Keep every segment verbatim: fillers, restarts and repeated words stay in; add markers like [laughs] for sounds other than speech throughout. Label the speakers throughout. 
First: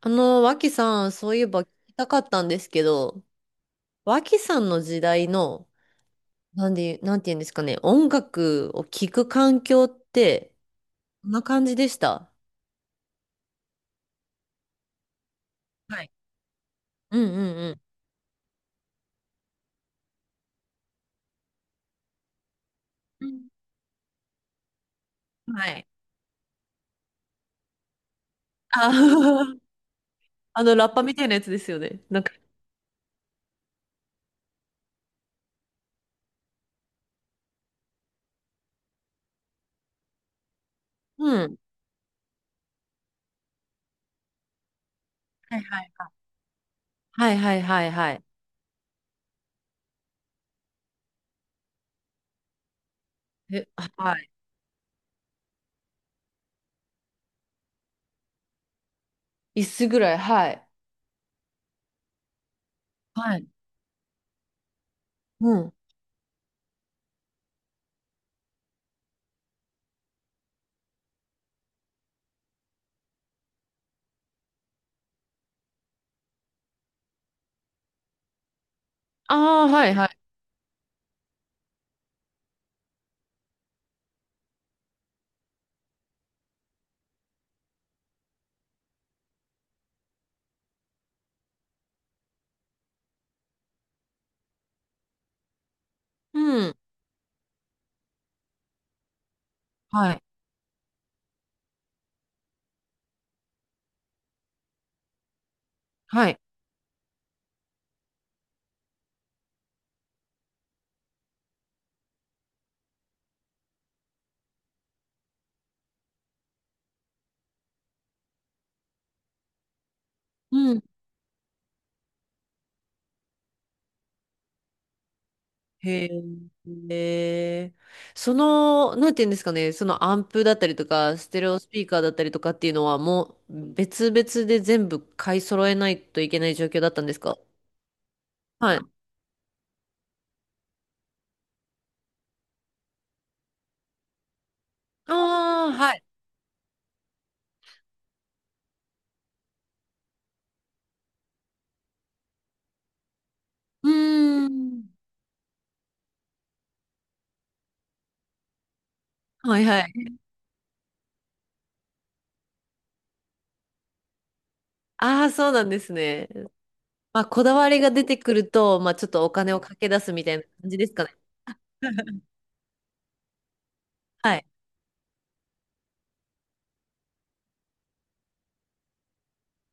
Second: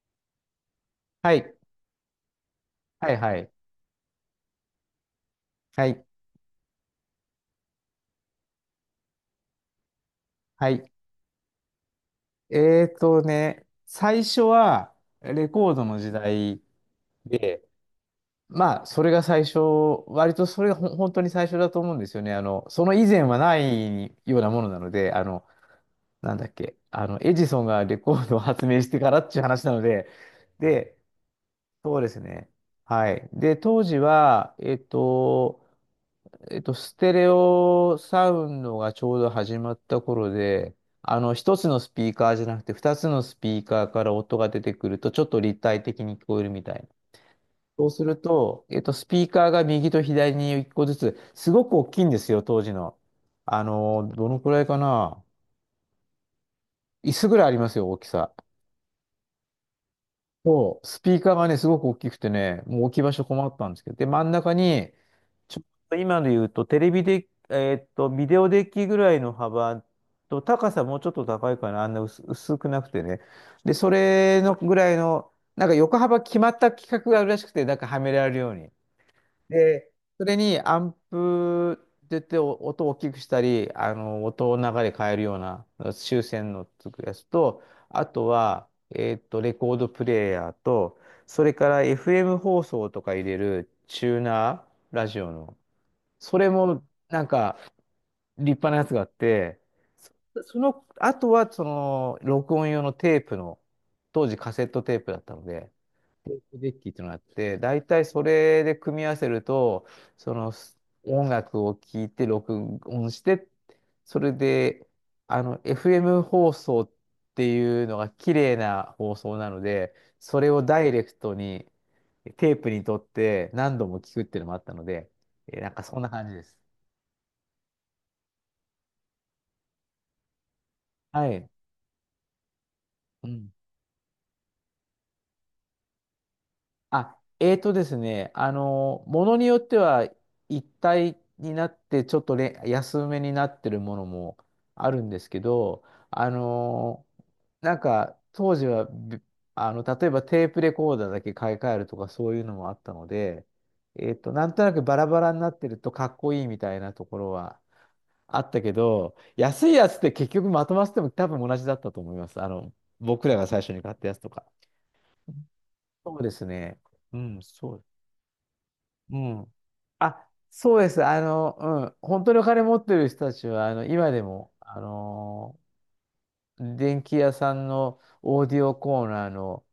Speaker 1: あの、脇さん、そ
Speaker 2: は
Speaker 1: ういえ
Speaker 2: い。
Speaker 1: ば聞きたかったんですけ
Speaker 2: はい
Speaker 1: ど、
Speaker 2: はい。
Speaker 1: 脇さんの時代の、
Speaker 2: はい。
Speaker 1: なんで、なんて言うんですかね、音楽を聴く環境って、
Speaker 2: はい。
Speaker 1: こんな感じでした。
Speaker 2: えーとね、最初はレコードの
Speaker 1: はい。
Speaker 2: 時代
Speaker 1: うんうん
Speaker 2: で、
Speaker 1: うん。
Speaker 2: まあ、それが最初、割とそれがほん本当に最初だと思うんですよね。あの、その以前
Speaker 1: う
Speaker 2: は
Speaker 1: ん
Speaker 2: ないようなものなので、あの、
Speaker 1: はい。
Speaker 2: なんだっけ、あの、エジソンがレコードを発明し
Speaker 1: あ
Speaker 2: てからっていう
Speaker 1: ー
Speaker 2: 話なので、
Speaker 1: [laughs] あの、ラッ
Speaker 2: で、
Speaker 1: パみたいなやつですよ
Speaker 2: そ
Speaker 1: ね。
Speaker 2: うです
Speaker 1: なんか、
Speaker 2: ね。はい。で、当時は、えっと、えっと、ステレオサウンドがちょうど始まった頃で、あの、
Speaker 1: うん。
Speaker 2: 一つのスピーカーじゃなくて、二つのスピーカーから音が出てくると、ちょっと
Speaker 1: は
Speaker 2: 立
Speaker 1: いは
Speaker 2: 体
Speaker 1: い
Speaker 2: 的に聞こえるみたいな。
Speaker 1: はいはいは
Speaker 2: そ
Speaker 1: い
Speaker 2: うす
Speaker 1: は
Speaker 2: る
Speaker 1: い。
Speaker 2: と、えっと、スピーカーが右と左にいっこずつ、すごく大きいんですよ、当時の。あ
Speaker 1: え、
Speaker 2: の、
Speaker 1: は
Speaker 2: ど
Speaker 1: い。
Speaker 2: のくらいかな。椅子ぐらいありますよ、大きさ。
Speaker 1: 椅子ぐらい、はい。
Speaker 2: そう、スピーカーがね、すごく大きくてね、もう置き場所
Speaker 1: はい。
Speaker 2: 困ったんですけど、で、真ん中に、
Speaker 1: う
Speaker 2: ちょっ
Speaker 1: ん。
Speaker 2: と今で言うと、テレビで、えーっと、ビデオデッキぐらいの幅と、高さもうちょっと高いかな、あんな薄、薄くなくてね。で、それのぐらいの、なんか横幅決まった規格があるらしくて、なんかはめられるように。
Speaker 1: ああ、は
Speaker 2: で、
Speaker 1: いはい。
Speaker 2: それにアンプって言ってお音を大きくしたり、あの、音を流れ変えるような修正のつくやつと、あとは、えっと、レコードプレイヤーと、それから エフエム 放送とか入れるチューナー、ラジオの。それ
Speaker 1: うん。
Speaker 2: も、なんか、立派なやつがあって、
Speaker 1: はい。
Speaker 2: そその、あとは、その、録音用のテープの、当時カセットテープだったので、
Speaker 1: は
Speaker 2: テ
Speaker 1: い。
Speaker 2: ープデッキっていうのがあって、大体それで組み合わせると、そのす音楽を聴いて録音して、それで、あの、エフエム 放送っていうのが綺麗な放送なので、それをダイレクトにテープにとって何度も聞くっていうのもあったので、えーなんかそん
Speaker 1: へ
Speaker 2: な感じです。
Speaker 1: え。その、なんていうんですかね、そのアンプだったりとか、
Speaker 2: は
Speaker 1: ステレ
Speaker 2: い。
Speaker 1: オスピーカーだったりとかっていうのは
Speaker 2: う
Speaker 1: も
Speaker 2: ん、
Speaker 1: う別々で全部買い揃えないといけない状況だったんで
Speaker 2: あ、
Speaker 1: すか？
Speaker 2: えーとですね、あ
Speaker 1: はい。あ
Speaker 2: の、ものによっては一体になってちょっとれ安めになってるものもあるんですけ
Speaker 1: あ、
Speaker 2: ど、
Speaker 1: はい。
Speaker 2: あの、なんか当時はびあの、例えばテープレコーダーだけ買い替えるとかそういうのもあったので、
Speaker 1: う
Speaker 2: えーと、
Speaker 1: ー
Speaker 2: なんとなく
Speaker 1: ん。
Speaker 2: バラバラになってるとかっこいいみたいなところはあったけど、
Speaker 1: はい
Speaker 2: 安い
Speaker 1: は
Speaker 2: やつって
Speaker 1: い。
Speaker 2: 結局まとまってても多分同じだったと思います。あの、僕らが最初に買ったやつとか。
Speaker 1: ああ、そうなんです
Speaker 2: そう
Speaker 1: ね。
Speaker 2: ですね。う
Speaker 1: まあ、
Speaker 2: ん、
Speaker 1: こだわ
Speaker 2: そ
Speaker 1: り
Speaker 2: う、
Speaker 1: が出てくると、まあ、ちょっ
Speaker 2: う
Speaker 1: とお金
Speaker 2: ん。
Speaker 1: をかけ出すみ
Speaker 2: あ、
Speaker 1: たいな感じ
Speaker 2: そう
Speaker 1: で
Speaker 2: で
Speaker 1: す
Speaker 2: す。
Speaker 1: かね。
Speaker 2: あの、うん。本
Speaker 1: [laughs]
Speaker 2: 当にお金持ってる人たちは、あの、今で
Speaker 1: はい。
Speaker 2: も、あのー電気屋さんのオーディオコーナーの、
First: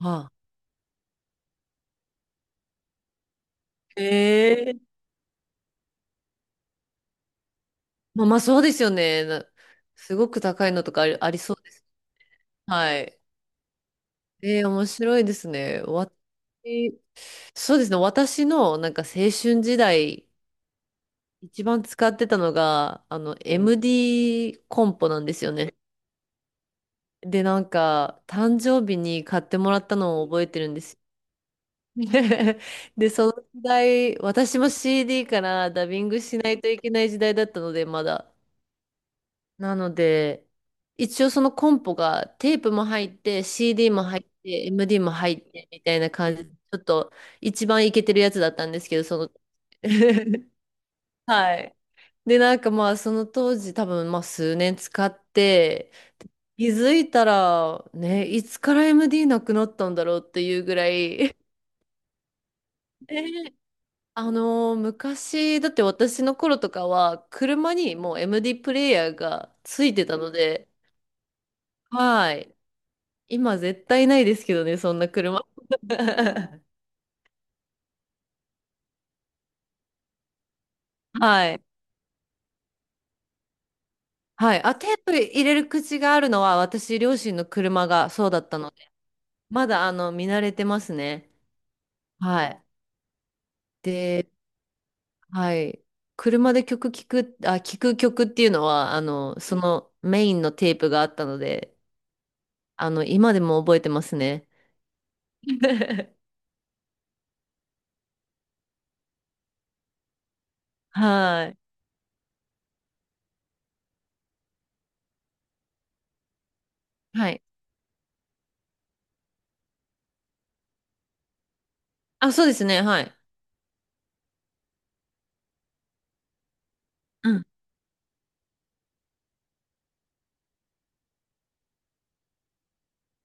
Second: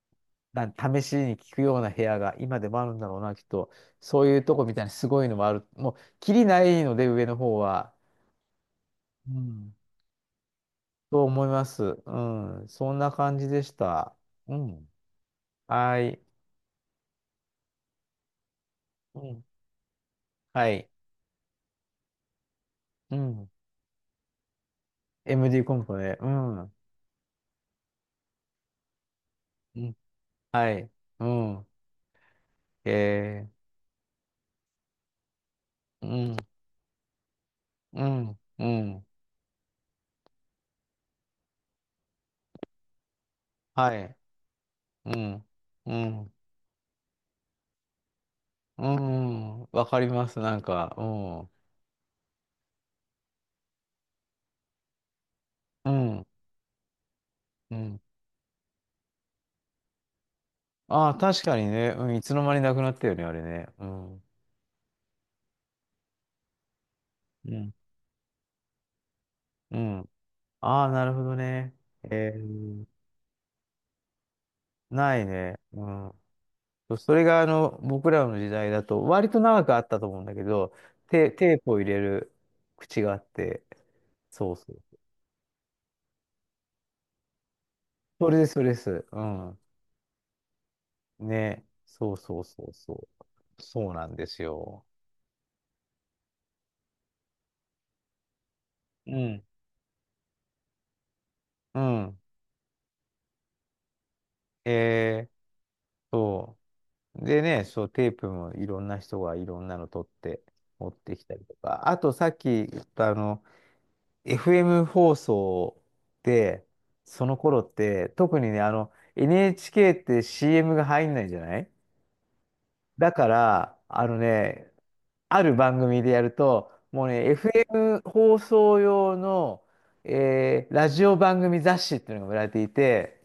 Speaker 1: はあ。
Speaker 2: なん、試しに聞くような部屋が今でもあるんだろうな、きっと。そういうとこ
Speaker 1: へ
Speaker 2: みたいに
Speaker 1: え。
Speaker 2: すごいのもある。もう、きりないので、上の方は。
Speaker 1: まあ、まあ、そうですよね。
Speaker 2: う
Speaker 1: な
Speaker 2: ん。
Speaker 1: すごく高いのとかあり、
Speaker 2: と
Speaker 1: あり
Speaker 2: 思い
Speaker 1: そう
Speaker 2: ま
Speaker 1: で
Speaker 2: す。
Speaker 1: す。
Speaker 2: うん。そ
Speaker 1: は
Speaker 2: んな
Speaker 1: い。
Speaker 2: 感じでした。う
Speaker 1: えー、面
Speaker 2: ん。
Speaker 1: 白いですね。
Speaker 2: は
Speaker 1: わ
Speaker 2: い。
Speaker 1: そうですね。私のなんか青
Speaker 2: うん。
Speaker 1: 春時代、
Speaker 2: はい。
Speaker 1: 一番使ってたのが、
Speaker 2: う
Speaker 1: あの、
Speaker 2: ん。
Speaker 1: エムディー コンポなんですよ
Speaker 2: エムディー
Speaker 1: ね。
Speaker 2: コンポね。うん。う
Speaker 1: で、なんか、誕生日に買ってもらっ
Speaker 2: ん。
Speaker 1: たのを覚えてる
Speaker 2: は
Speaker 1: んで
Speaker 2: い。
Speaker 1: すよ。
Speaker 2: うん。
Speaker 1: [laughs]
Speaker 2: え
Speaker 1: で、その時
Speaker 2: ー
Speaker 1: 代、私も シーディー からダビ
Speaker 2: う
Speaker 1: ング
Speaker 2: ん、
Speaker 1: しないといけない時代だったので、ま
Speaker 2: う
Speaker 1: だ。
Speaker 2: ん、うん、
Speaker 1: なので、一応そのコンポがテープも入って、シーディー
Speaker 2: は
Speaker 1: も
Speaker 2: い、
Speaker 1: 入って、エムディー
Speaker 2: う
Speaker 1: も入っ
Speaker 2: ん、
Speaker 1: てみ
Speaker 2: う
Speaker 1: たいな
Speaker 2: ん、
Speaker 1: 感じで、ちょっと一番イケてるやつだったんで
Speaker 2: う
Speaker 1: すけど、その、
Speaker 2: ん、わかります、
Speaker 1: [laughs]
Speaker 2: なんか、うん、う
Speaker 1: はい。で、なんかまあその当時多分まあ数年使って、
Speaker 2: ん、
Speaker 1: 気づいた
Speaker 2: う
Speaker 1: ら、
Speaker 2: ん。
Speaker 1: ね、いつから エムディー なくなったんだろうっていうぐら
Speaker 2: ああ、
Speaker 1: い、
Speaker 2: 確かにね、うん、いつの間になくなったよね、あれ
Speaker 1: ね、
Speaker 2: ね。うん、
Speaker 1: あのー昔、だって私の頃とかは、
Speaker 2: う
Speaker 1: 車
Speaker 2: ん、
Speaker 1: にもう エムディー プレイヤーが
Speaker 2: う
Speaker 1: ついて
Speaker 2: ん。
Speaker 1: たので、
Speaker 2: ああ、なるほどね。
Speaker 1: は
Speaker 2: え
Speaker 1: い。
Speaker 2: ー、
Speaker 1: 今絶対ないですけどね、そんな
Speaker 2: ない
Speaker 1: 車。
Speaker 2: ね。うん。
Speaker 1: [laughs]
Speaker 2: それが、あの、僕らの時代だと、割と長くあったと思うんだけど、テ、
Speaker 1: は
Speaker 2: テ
Speaker 1: い。
Speaker 2: ープを入れる口があって、そ
Speaker 1: は
Speaker 2: う
Speaker 1: い。
Speaker 2: そ
Speaker 1: あ、
Speaker 2: う。
Speaker 1: テープ入れる口があるのは、私、両親の車がそう
Speaker 2: そ
Speaker 1: だ
Speaker 2: れで
Speaker 1: っ
Speaker 2: す、
Speaker 1: た
Speaker 2: そ
Speaker 1: の
Speaker 2: れで
Speaker 1: で、
Speaker 2: す。うん。
Speaker 1: まだ、あの、見慣れてますね。
Speaker 2: ね。そうそ
Speaker 1: は
Speaker 2: う
Speaker 1: い。
Speaker 2: そうそう。そうなん
Speaker 1: で、
Speaker 2: ですよ。
Speaker 1: はい。車で曲聞く、あ、聞く曲っていうのは、あ
Speaker 2: う
Speaker 1: の、
Speaker 2: ん。
Speaker 1: そのメインのテープがあったので、
Speaker 2: うん。
Speaker 1: あの、今でも覚えてますね。
Speaker 2: えー、
Speaker 1: [laughs]
Speaker 2: そう。でね、そう、テープもいろんな人がいろんなの撮って持ってきたり
Speaker 1: は
Speaker 2: と
Speaker 1: い。
Speaker 2: か。あとさっき言ったあの、エフエム 放送で、そ
Speaker 1: は
Speaker 2: の
Speaker 1: い。
Speaker 2: 頃って、特にね、あの、エヌエイチケー って シーエム が入んないじゃない、
Speaker 1: あ、そうですね。はい。
Speaker 2: だから、あのね、ある番組でやると、もうね、
Speaker 1: うん。
Speaker 2: エフエム 放送用の、えーラジオ番組雑誌っていうのが売られていて、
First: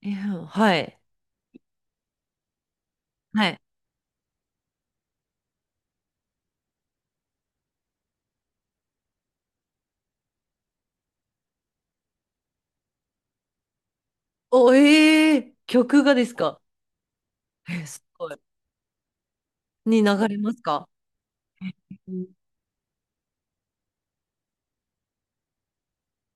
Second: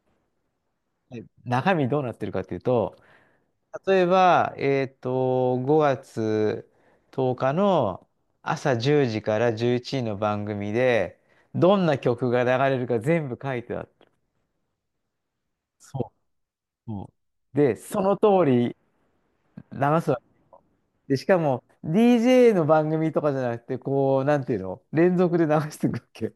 Speaker 1: いや、はい。
Speaker 2: はい。中身どうなってるかっていうと、
Speaker 1: はい。
Speaker 2: 例えば、えっと、ごがつとおかの朝じゅうじからじゅういちじの番組で、どんな曲が流れるか全部書いてあった。
Speaker 1: お、えー、曲
Speaker 2: そ
Speaker 1: がですか？
Speaker 2: うそう。で、
Speaker 1: え、
Speaker 2: そ
Speaker 1: す
Speaker 2: の
Speaker 1: ごい。
Speaker 2: 通り流
Speaker 1: に
Speaker 2: すわけ。
Speaker 1: 流れますか？
Speaker 2: で、しかも、ディージェー の番組とかじゃなくて、こう、なんていうの、連続で流していくわけ。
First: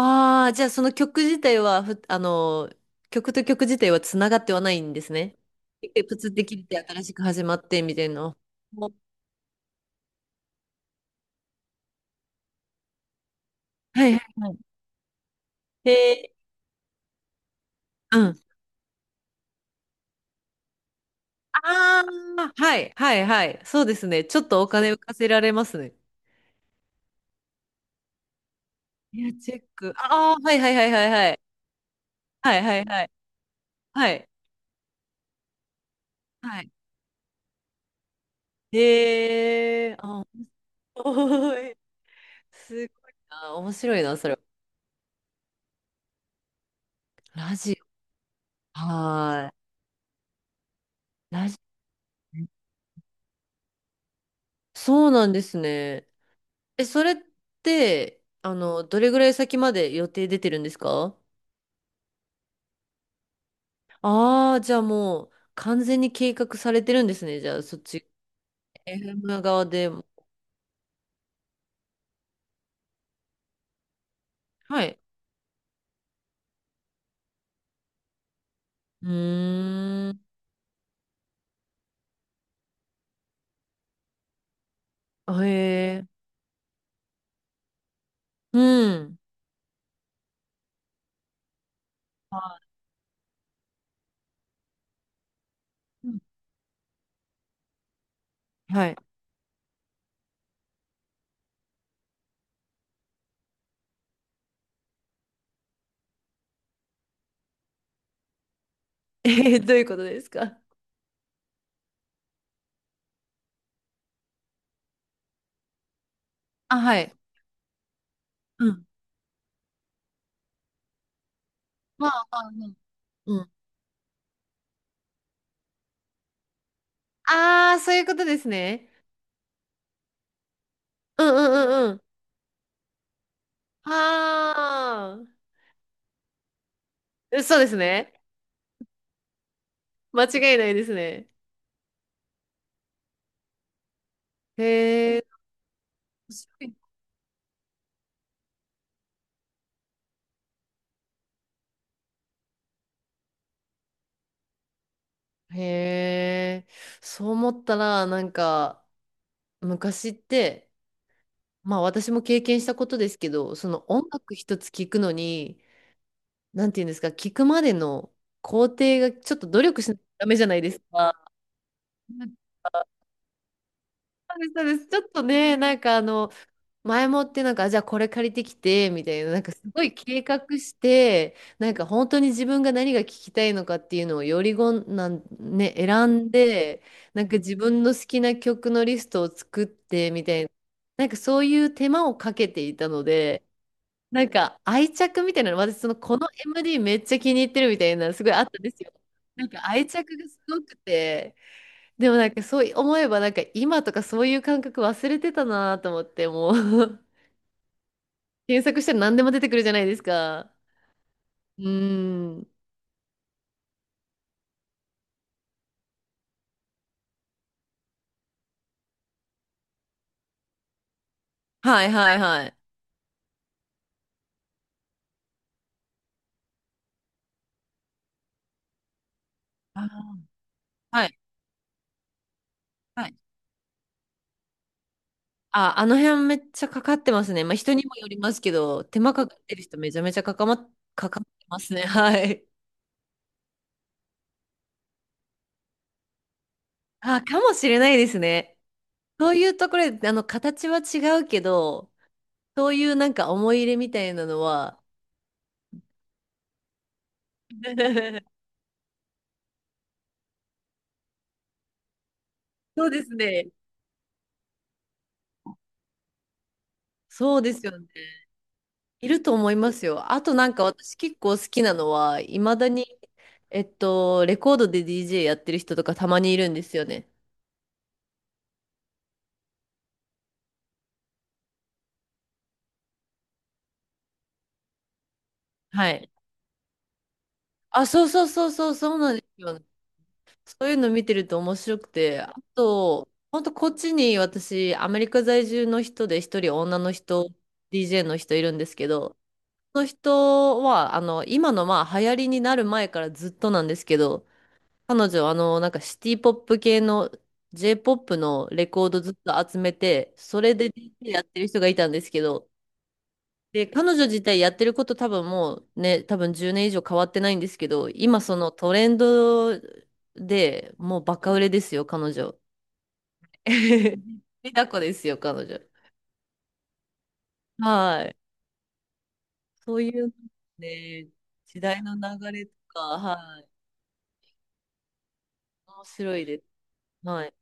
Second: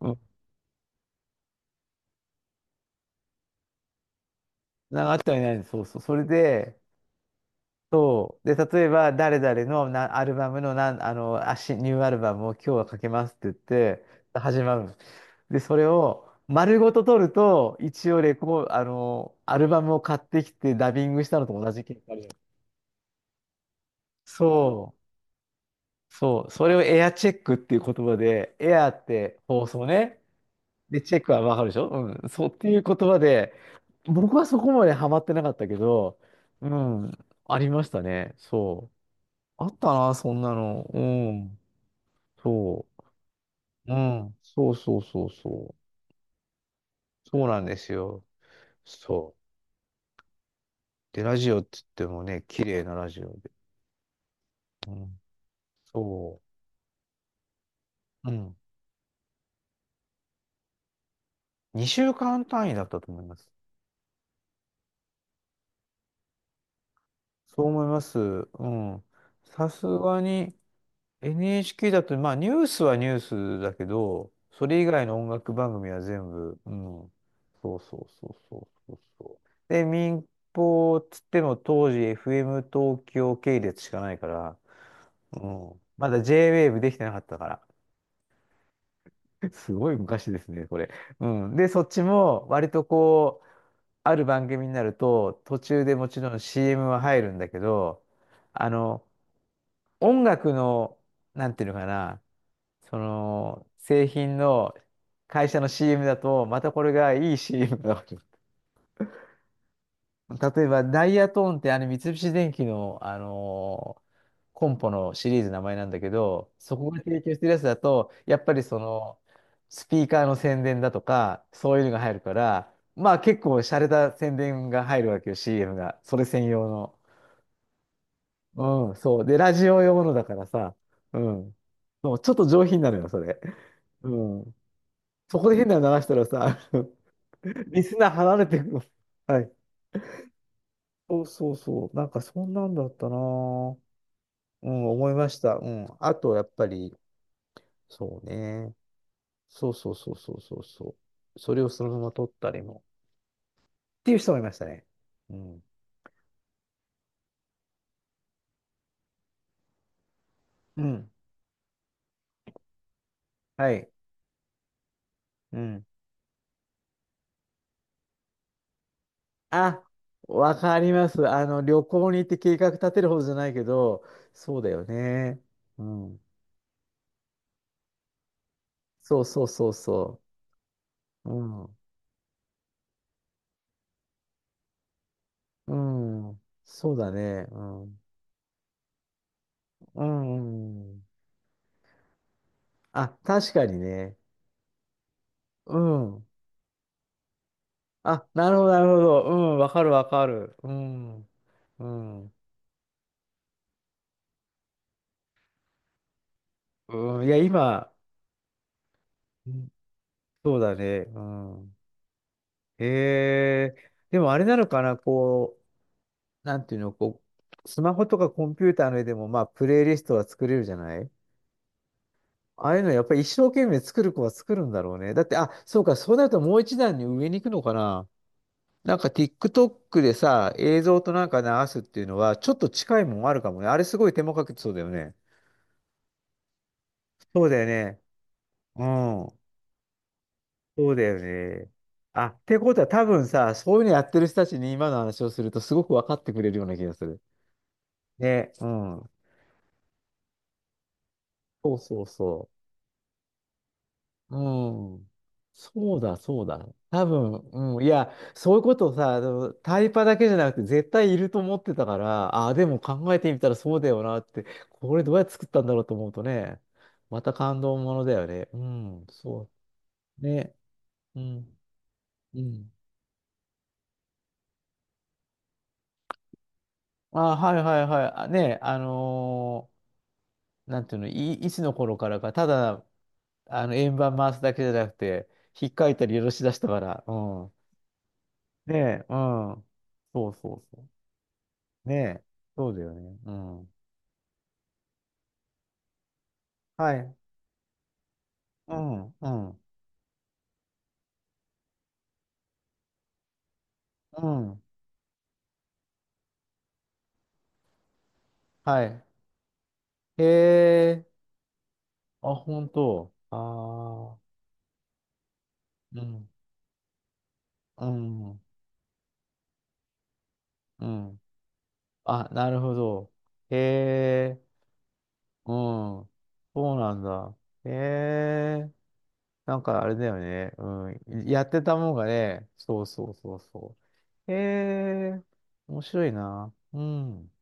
Speaker 2: うん。
Speaker 1: あー、じゃあその曲自体はふ、あの、曲と曲自体はつながってはないんで
Speaker 2: な
Speaker 1: す
Speaker 2: かあった
Speaker 1: ね。
Speaker 2: りないんです。そうそ
Speaker 1: で
Speaker 2: う。
Speaker 1: プ
Speaker 2: それ
Speaker 1: ツって切れて
Speaker 2: で、
Speaker 1: 新しく始まってみたいな。
Speaker 2: そう。で、例
Speaker 1: も
Speaker 2: え
Speaker 1: う
Speaker 2: ば、誰々のなアルバムの、なん、あの、あし、ニューアルバムを今日はかけますって言って、
Speaker 1: はいはいはい。
Speaker 2: 始まるんです。で、それ
Speaker 1: へ
Speaker 2: を丸ごと取ると、一
Speaker 1: ー
Speaker 2: 応
Speaker 1: うん。
Speaker 2: レコー、あの、アルバムを買ってきてダビングしたのと同じ結
Speaker 1: あ
Speaker 2: 果で。
Speaker 1: あ、はいはいはい。そうですね。ちょっとお金
Speaker 2: そ
Speaker 1: 浮か
Speaker 2: う。
Speaker 1: せられますね。
Speaker 2: そう。それをエアチェックっていう言葉で、エアっ
Speaker 1: いや、
Speaker 2: て
Speaker 1: チェッ
Speaker 2: 放送
Speaker 1: ク。
Speaker 2: ね。
Speaker 1: ああ、はいはいはい
Speaker 2: で、
Speaker 1: はい
Speaker 2: チェッ
Speaker 1: は
Speaker 2: ク
Speaker 1: い。
Speaker 2: はわかるでしょうん。そうっ
Speaker 1: はい
Speaker 2: て
Speaker 1: は
Speaker 2: いう
Speaker 1: い
Speaker 2: 言
Speaker 1: はい。
Speaker 2: 葉で、
Speaker 1: はい。
Speaker 2: 僕はそこまでハマってなかったけど、
Speaker 1: は
Speaker 2: う
Speaker 1: い。
Speaker 2: ん。ありましたね。そう。あっ
Speaker 1: へ
Speaker 2: た
Speaker 1: え、
Speaker 2: な、
Speaker 1: あ、
Speaker 2: そんなの。う
Speaker 1: お
Speaker 2: ん。
Speaker 1: ーい。す
Speaker 2: そ
Speaker 1: ごいな。面
Speaker 2: う。う
Speaker 1: 白いな、そ
Speaker 2: ん。
Speaker 1: れ。
Speaker 2: そうそうそうそう。そう
Speaker 1: ラ
Speaker 2: なんで
Speaker 1: ジ
Speaker 2: すよ。
Speaker 1: オ。
Speaker 2: そう。
Speaker 1: はーい。
Speaker 2: で、ラ
Speaker 1: ラ
Speaker 2: ジ
Speaker 1: ジ
Speaker 2: オって言っても
Speaker 1: オ
Speaker 2: ね、
Speaker 1: ね。
Speaker 2: 綺麗なラジオで。う
Speaker 1: そう
Speaker 2: ん。
Speaker 1: なんですね。
Speaker 2: そ
Speaker 1: え、それって、
Speaker 2: う。う
Speaker 1: あ
Speaker 2: ん。
Speaker 1: の、どれぐらい先まで予定出てるんですか？
Speaker 2: にしゅうかん単位だったと思います。
Speaker 1: ああー、じゃあもう完全に計画されてるんですね。じゃあ
Speaker 2: そう
Speaker 1: そっ
Speaker 2: 思いま
Speaker 1: ち、
Speaker 2: す。うん。
Speaker 1: エフエム 側
Speaker 2: さす
Speaker 1: でも。
Speaker 2: がに、エヌエイチケー だと、まあ、ニュースはニュースだけど、そ
Speaker 1: は
Speaker 2: れ以
Speaker 1: い。
Speaker 2: 外の音楽番組は全部、うん。そうそうそうそうそう
Speaker 1: う
Speaker 2: そう。で、
Speaker 1: ーん。
Speaker 2: 民放っつっても当時 エフエム 東京系列しかないから、
Speaker 1: あ
Speaker 2: う
Speaker 1: へ
Speaker 2: ん。
Speaker 1: え。
Speaker 2: まだ ジェイウェーブ できてなかったから。
Speaker 1: うん。
Speaker 2: [laughs] すごい昔ですね、これ。うん。で、そっちも割とこう、ある番組になると、途中でも
Speaker 1: うん
Speaker 2: ちろん シーエム は入るんだけど、あ
Speaker 1: はい。
Speaker 2: の、音楽の、なんていうのかな、その、製品の会社の シーエム だと、またこれがいい シーエム だわけ。
Speaker 1: [laughs] え、どういうことですか？
Speaker 2: 例えば、ダイヤトーンってあの三菱電機の、あのーコンポのシリーズの名前なんだけど、そ
Speaker 1: あ、
Speaker 2: こ
Speaker 1: は
Speaker 2: が
Speaker 1: い。
Speaker 2: 提供してるやつだと、やっぱり
Speaker 1: う
Speaker 2: そ
Speaker 1: ん。
Speaker 2: の、スピーカーの宣伝だとか、そういうのが
Speaker 1: ま
Speaker 2: 入る
Speaker 1: あ、
Speaker 2: か
Speaker 1: まあ、う
Speaker 2: ら、
Speaker 1: ん
Speaker 2: まあ
Speaker 1: う
Speaker 2: 結
Speaker 1: ん。
Speaker 2: 構洒落た宣伝が入るわけよ、シーエム が。それ専用の。
Speaker 1: ああ、そういうことですね。
Speaker 2: うん、そう。で、ラジオ用のだからさ、う
Speaker 1: うんう
Speaker 2: ん。
Speaker 1: んうんうん。
Speaker 2: そう、ちょっと上品なのよ、それ。うん。
Speaker 1: あ
Speaker 2: そこで変なの流したらさ、
Speaker 1: あ、そうで
Speaker 2: [laughs]
Speaker 1: す
Speaker 2: リスナ
Speaker 1: ね。
Speaker 2: ー離れてくの。はい。
Speaker 1: 間違いないです
Speaker 2: そう
Speaker 1: ね。
Speaker 2: そうそう。なんかそんなんだったなぁ。うん、思い
Speaker 1: へえ。
Speaker 2: ました。うん。あと、やっぱり、そうね。そうそうそうそうそうそう。それをそのまま撮ったりも。っていう人もいましたね。うん。
Speaker 1: へえ、そう思ったら、なんか、昔って、
Speaker 2: うん。
Speaker 1: まあ私も経験したことですけど、そ
Speaker 2: は
Speaker 1: の
Speaker 2: い。
Speaker 1: 音楽一つ聞くの
Speaker 2: う
Speaker 1: に、
Speaker 2: ん。
Speaker 1: なんていうんですか、聞くまでの工程がちょっと努力
Speaker 2: あ、
Speaker 1: しないとダメじゃな
Speaker 2: わ
Speaker 1: いで
Speaker 2: か
Speaker 1: す
Speaker 2: りま
Speaker 1: か。
Speaker 2: す。あの、旅行に行って計画立てるほどじゃないけど、
Speaker 1: そうです、
Speaker 2: そ
Speaker 1: そ
Speaker 2: う
Speaker 1: う
Speaker 2: だ
Speaker 1: で
Speaker 2: よ
Speaker 1: す。ちょっと
Speaker 2: ね。
Speaker 1: ね、なん
Speaker 2: う
Speaker 1: かあ
Speaker 2: ん。
Speaker 1: の、前もってなんか、あじゃあこれ借りてきて、みた
Speaker 2: そ
Speaker 1: い
Speaker 2: う
Speaker 1: な、なん
Speaker 2: そう
Speaker 1: かす
Speaker 2: そう
Speaker 1: ごい
Speaker 2: そ
Speaker 1: 計画し
Speaker 2: う。う
Speaker 1: て、なん
Speaker 2: ん。
Speaker 1: か本当に自分が何が聞きたいのかっていうのをよりごんなん、ね、
Speaker 2: う
Speaker 1: 選ん
Speaker 2: ん。
Speaker 1: で、
Speaker 2: そうだ
Speaker 1: なんか
Speaker 2: ね。
Speaker 1: 自
Speaker 2: う
Speaker 1: 分の
Speaker 2: ん。
Speaker 1: 好きな曲のリストを作っ
Speaker 2: う
Speaker 1: て、みたいな、
Speaker 2: ん。
Speaker 1: なんかそういう手間をかけていたの
Speaker 2: あ、
Speaker 1: で、
Speaker 2: 確かにね。
Speaker 1: なんか愛着みたいなの、私
Speaker 2: う
Speaker 1: そのこ
Speaker 2: ん。
Speaker 1: の エムディー めっちゃ気に入ってるみたいな、す
Speaker 2: あ、
Speaker 1: ごいあっ
Speaker 2: な
Speaker 1: た
Speaker 2: る
Speaker 1: ん
Speaker 2: ほ
Speaker 1: で
Speaker 2: ど、な
Speaker 1: す
Speaker 2: る
Speaker 1: よ。
Speaker 2: ほど。う
Speaker 1: なん
Speaker 2: ん、
Speaker 1: か
Speaker 2: わか
Speaker 1: 愛
Speaker 2: る、わ
Speaker 1: 着
Speaker 2: か
Speaker 1: がす
Speaker 2: る。
Speaker 1: ご
Speaker 2: う
Speaker 1: く
Speaker 2: ん。
Speaker 1: て、
Speaker 2: う
Speaker 1: でもなん
Speaker 2: ん。
Speaker 1: かそう思えばなんか今とかそういう感覚忘れてたなと思ってもう
Speaker 2: うん、いや、今、
Speaker 1: 検索したら何でも出て
Speaker 2: う
Speaker 1: くるじ
Speaker 2: ん、
Speaker 1: ゃないですか。
Speaker 2: そうだね。う
Speaker 1: うー
Speaker 2: ん。
Speaker 1: ん。
Speaker 2: へえ。でも、あれなのかな、こう、なんていうの、こう、スマホとかコンピューターの上でも、まあ、プレイリストは作れるじゃない、
Speaker 1: はいはいはい。
Speaker 2: ああいうの、やっぱり一生懸命作る子は作るんだろうね。だって、あ、そうか、そうなるともう一段に上に行くのかな。なんか
Speaker 1: あ、
Speaker 2: TikTok でさ、映像
Speaker 1: は
Speaker 2: と
Speaker 1: い。
Speaker 2: なんか流すっていうのは、ちょっと近い
Speaker 1: はい。
Speaker 2: もんあるかもね。あれすごい手間かけてそうだよね。
Speaker 1: あ、あの辺めっちゃかかってます
Speaker 2: そ
Speaker 1: ね。
Speaker 2: う
Speaker 1: まあ
Speaker 2: だよ
Speaker 1: 人にも
Speaker 2: ね。
Speaker 1: よりますけど、
Speaker 2: う
Speaker 1: 手間かか
Speaker 2: ん。
Speaker 1: ってる人めちゃめちゃかかま、
Speaker 2: そうだ
Speaker 1: かか
Speaker 2: よ
Speaker 1: ってま
Speaker 2: ね。
Speaker 1: すね。は
Speaker 2: あ、っ
Speaker 1: い。
Speaker 2: てことは多分さ、そういうのやってる人たちに今の話をするとすごく分かってくれるような気がす
Speaker 1: あ、
Speaker 2: る。
Speaker 1: かもしれないです
Speaker 2: ね。
Speaker 1: ね。
Speaker 2: うん。
Speaker 1: そういうところで、あの、形は違うけ
Speaker 2: そう
Speaker 1: ど、
Speaker 2: そうそう。
Speaker 1: そういうなんか思い入れみたいなのは、
Speaker 2: うん。そうだ、そうだ。多分、うん。いや、
Speaker 1: [laughs]
Speaker 2: そういうことをさ、あのタイパだけじゃなくて絶対いると思ってたから、ああ、でも
Speaker 1: そうです
Speaker 2: 考えてみ
Speaker 1: ね。
Speaker 2: たらそうだよなって、これどうやって作ったんだろうと思うとね、また
Speaker 1: そうで
Speaker 2: 感
Speaker 1: す
Speaker 2: 動
Speaker 1: よね。
Speaker 2: ものだよね。うん、
Speaker 1: いると
Speaker 2: そ
Speaker 1: 思いますよ。あ
Speaker 2: う。
Speaker 1: となん
Speaker 2: ね。
Speaker 1: か私結
Speaker 2: う
Speaker 1: 構好
Speaker 2: ん。
Speaker 1: きなのは、い
Speaker 2: う
Speaker 1: まだ
Speaker 2: ん。
Speaker 1: に、えっと、レコードで ディージェー やってる人とかたまにいるんですよね。
Speaker 2: あ、はいはいはい。あね、あのーなんていうの、い、いつの頃からか、ただ、あの、円盤回すだけじゃなくて、ひっか
Speaker 1: は
Speaker 2: いた
Speaker 1: い。
Speaker 2: り下ろし出したから、うん。
Speaker 1: あ、そうそうそうそう、
Speaker 2: ね
Speaker 1: そう
Speaker 2: え、
Speaker 1: な
Speaker 2: う
Speaker 1: んですよ。
Speaker 2: ん。そうそう
Speaker 1: そういう
Speaker 2: そう。
Speaker 1: の見てると面白く
Speaker 2: ね
Speaker 1: て、
Speaker 2: え、
Speaker 1: あ
Speaker 2: そうだよ
Speaker 1: と、
Speaker 2: ね。う
Speaker 1: 本当こっ
Speaker 2: ん。
Speaker 1: ちに私、アメリカ在住の人で一人女の
Speaker 2: はい。
Speaker 1: 人、ディージェー の人いるんで
Speaker 2: う
Speaker 1: すけ
Speaker 2: ん、
Speaker 1: ど、
Speaker 2: うん、
Speaker 1: その人は、あの、今のまあ流行りになる前からずっとなんですけど、
Speaker 2: うん。
Speaker 1: 彼女、あの、なんかシティポップ系の ジェーポップのレ
Speaker 2: は
Speaker 1: コード
Speaker 2: い。
Speaker 1: ずっと集めて、
Speaker 2: へ
Speaker 1: それで
Speaker 2: え、
Speaker 1: ディージェー やってる人がいたんですけ
Speaker 2: あ、
Speaker 1: ど、
Speaker 2: 本当。あ
Speaker 1: で、彼女自
Speaker 2: あ、
Speaker 1: 体やってること多分もう
Speaker 2: う
Speaker 1: ね、多
Speaker 2: ん、
Speaker 1: 分じゅうねん以上変わってないんですけ
Speaker 2: う
Speaker 1: ど、今そ
Speaker 2: ん、
Speaker 1: のトレンドで
Speaker 2: う
Speaker 1: もうバ
Speaker 2: ん。
Speaker 1: カ売れですよ、彼
Speaker 2: あ、
Speaker 1: 女。
Speaker 2: なるほど。へ
Speaker 1: [laughs]
Speaker 2: え、
Speaker 1: リタコですよ、彼
Speaker 2: う
Speaker 1: 女。
Speaker 2: ん。そうなんだ。へ
Speaker 1: はい。
Speaker 2: え、なん
Speaker 1: そう
Speaker 2: かあ
Speaker 1: い
Speaker 2: れだ
Speaker 1: う
Speaker 2: よね。う
Speaker 1: ね、
Speaker 2: ん。やっ
Speaker 1: 時
Speaker 2: てた
Speaker 1: 代
Speaker 2: も
Speaker 1: の
Speaker 2: んが
Speaker 1: 流れ
Speaker 2: ね、
Speaker 1: とか、
Speaker 2: そうそうそ
Speaker 1: は
Speaker 2: う
Speaker 1: い。
Speaker 2: そう。へえ、面
Speaker 1: 面
Speaker 2: 白い
Speaker 1: 白いです。
Speaker 2: な。う
Speaker 1: はい。
Speaker 2: ん。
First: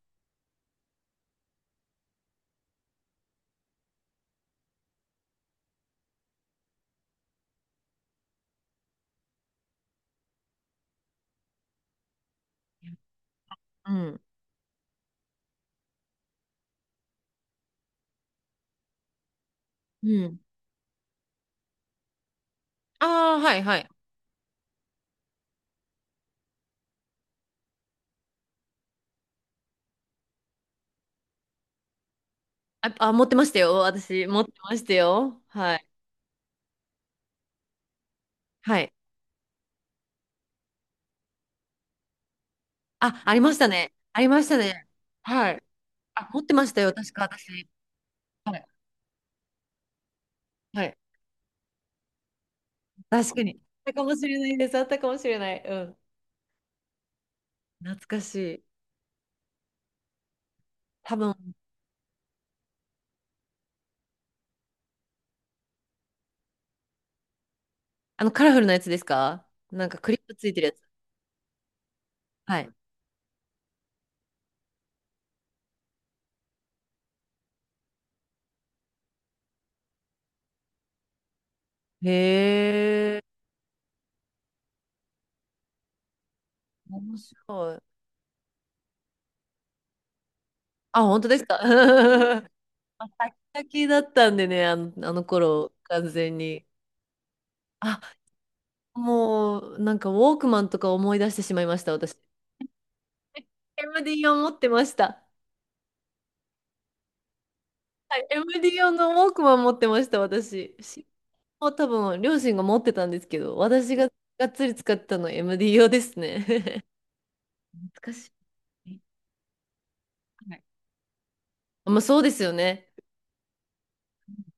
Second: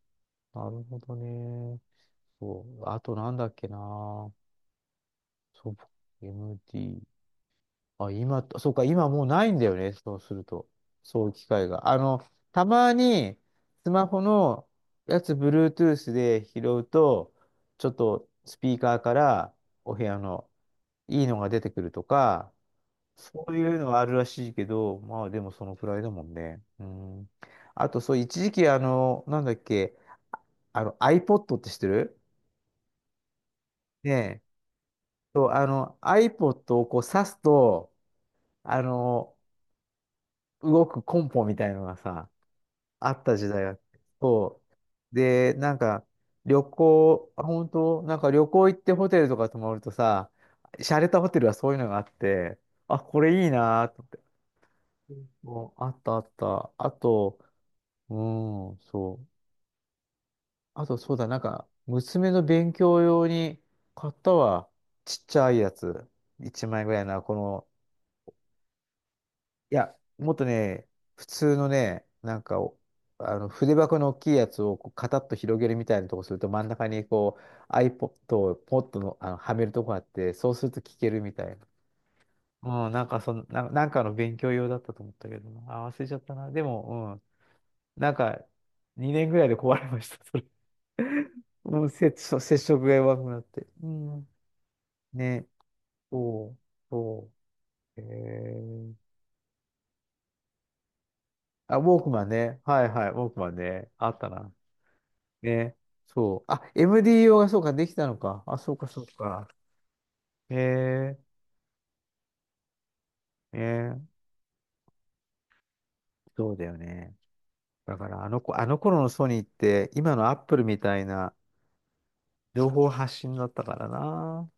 Speaker 2: なるほどね。そう。あとなんだっけな。そう、エムディー。あ、今、そうか、今もうないんだよね。そうすると。そういう機会が。あの、たまに、ス
Speaker 1: う
Speaker 2: マ
Speaker 1: ん。
Speaker 2: ホのやつ、Bluetooth で拾うと、ちょっとスピーカーからお部
Speaker 1: う
Speaker 2: 屋
Speaker 1: ん。
Speaker 2: のいいのが出てくるとか、
Speaker 1: ああ、
Speaker 2: そ
Speaker 1: は
Speaker 2: う
Speaker 1: いは
Speaker 2: いう
Speaker 1: い。
Speaker 2: のはあるらしいけど、まあでもそのくらいだもんね。うん。あと、そう、一時期、あの、なんだっけ、あの、iPod って知ってる
Speaker 1: あ、あ、持ってましたよ。
Speaker 2: ね
Speaker 1: 私、持
Speaker 2: え。
Speaker 1: ってましたよ。
Speaker 2: そう、あ
Speaker 1: はい。
Speaker 2: の、iPod をこう挿すと、
Speaker 1: は
Speaker 2: あ
Speaker 1: い。
Speaker 2: の、動くコンポみたいのがさ、あ
Speaker 1: あ、
Speaker 2: っ
Speaker 1: あ
Speaker 2: た
Speaker 1: り
Speaker 2: 時
Speaker 1: まし
Speaker 2: 代
Speaker 1: た
Speaker 2: があっ
Speaker 1: ね。
Speaker 2: て。
Speaker 1: ありました
Speaker 2: そ
Speaker 1: ね。
Speaker 2: う。
Speaker 1: は
Speaker 2: で、
Speaker 1: い。
Speaker 2: なんか、
Speaker 1: あ、持って
Speaker 2: 旅
Speaker 1: ましたよ。確か
Speaker 2: 行、あ、
Speaker 1: 私。
Speaker 2: 本当なんか旅
Speaker 1: はい。
Speaker 2: 行行ってホテルとか泊まるとさ、
Speaker 1: はい。
Speaker 2: 洒落たホテルはそういうのがあって、あ、こ
Speaker 1: 確か
Speaker 2: れいい
Speaker 1: に。
Speaker 2: な
Speaker 1: あった
Speaker 2: と
Speaker 1: か
Speaker 2: 思っ
Speaker 1: も
Speaker 2: て。
Speaker 1: しれないです。あったかもしれない。う
Speaker 2: もうあ
Speaker 1: ん。
Speaker 2: ったあった。あと、
Speaker 1: 懐
Speaker 2: う
Speaker 1: かしい。
Speaker 2: ん、そう。あと、そ
Speaker 1: 多
Speaker 2: うだ、なん
Speaker 1: 分、
Speaker 2: か、娘の勉強用に買ったわ。ちっちゃいやつ。いちまいぐらいな、この、
Speaker 1: あの、カラフルなやつですか
Speaker 2: い
Speaker 1: なん
Speaker 2: や、
Speaker 1: かクリッ
Speaker 2: も
Speaker 1: プ
Speaker 2: っと
Speaker 1: ついてるや
Speaker 2: ね、
Speaker 1: つ。
Speaker 2: 普通のね、なん
Speaker 1: は
Speaker 2: か
Speaker 1: い。
Speaker 2: おあの筆箱の大きいやつをこうカタッと広げるみたいなとこすると真ん中にこう iPod をポッとの、あのはめるとこがあって、そうすると聞けるみたいな。
Speaker 1: へ
Speaker 2: うん、なんか
Speaker 1: え。
Speaker 2: その、な、なんかの勉強用だったと思ったけどな、あ、忘れちゃったな。で
Speaker 1: 面
Speaker 2: も、
Speaker 1: 白い。
Speaker 2: うん、なんかにねんぐらいで壊れました、それ。
Speaker 1: あ、本当で
Speaker 2: [laughs]
Speaker 1: すか？
Speaker 2: もう接触、
Speaker 1: [laughs]
Speaker 2: 接触が
Speaker 1: あ、
Speaker 2: 弱くなって。
Speaker 1: 先
Speaker 2: う
Speaker 1: 々だっ
Speaker 2: ん。
Speaker 1: たんでね、あの、あの
Speaker 2: ね、
Speaker 1: 頃、完全
Speaker 2: そう、
Speaker 1: に。
Speaker 2: そ
Speaker 1: あ、
Speaker 2: う。へえ、
Speaker 1: もう、なんか、ウォークマンとか思い出してしまいま
Speaker 2: あ、ウ
Speaker 1: した、
Speaker 2: ォーク
Speaker 1: 私。
Speaker 2: マンね。はいはい、ウォークマンね。あった
Speaker 1: エムディー を持
Speaker 2: な。
Speaker 1: ってました。
Speaker 2: ね。そう。あ、エムディーオー がそうか、できたのか。あ、そ
Speaker 1: エムディー
Speaker 2: うか、
Speaker 1: 用
Speaker 2: そう
Speaker 1: のウォーク
Speaker 2: か。
Speaker 1: マン持ってました、私。し
Speaker 2: へ
Speaker 1: もう多分、両親が持ってたんですけど、
Speaker 2: え、
Speaker 1: 私
Speaker 2: ね。
Speaker 1: ががっつり使ってたの エムディー 用です
Speaker 2: そうだよ
Speaker 1: ね。[laughs]
Speaker 2: ね。だ
Speaker 1: 懐
Speaker 2: か
Speaker 1: か
Speaker 2: ら、あ
Speaker 1: し
Speaker 2: の子、あの
Speaker 1: い。
Speaker 2: 頃のソニーって、今のアッ
Speaker 1: は
Speaker 2: プ
Speaker 1: い、
Speaker 2: ルみたいな
Speaker 1: まあ、そうですよ
Speaker 2: 情報
Speaker 1: ね。
Speaker 2: 発信だったからな。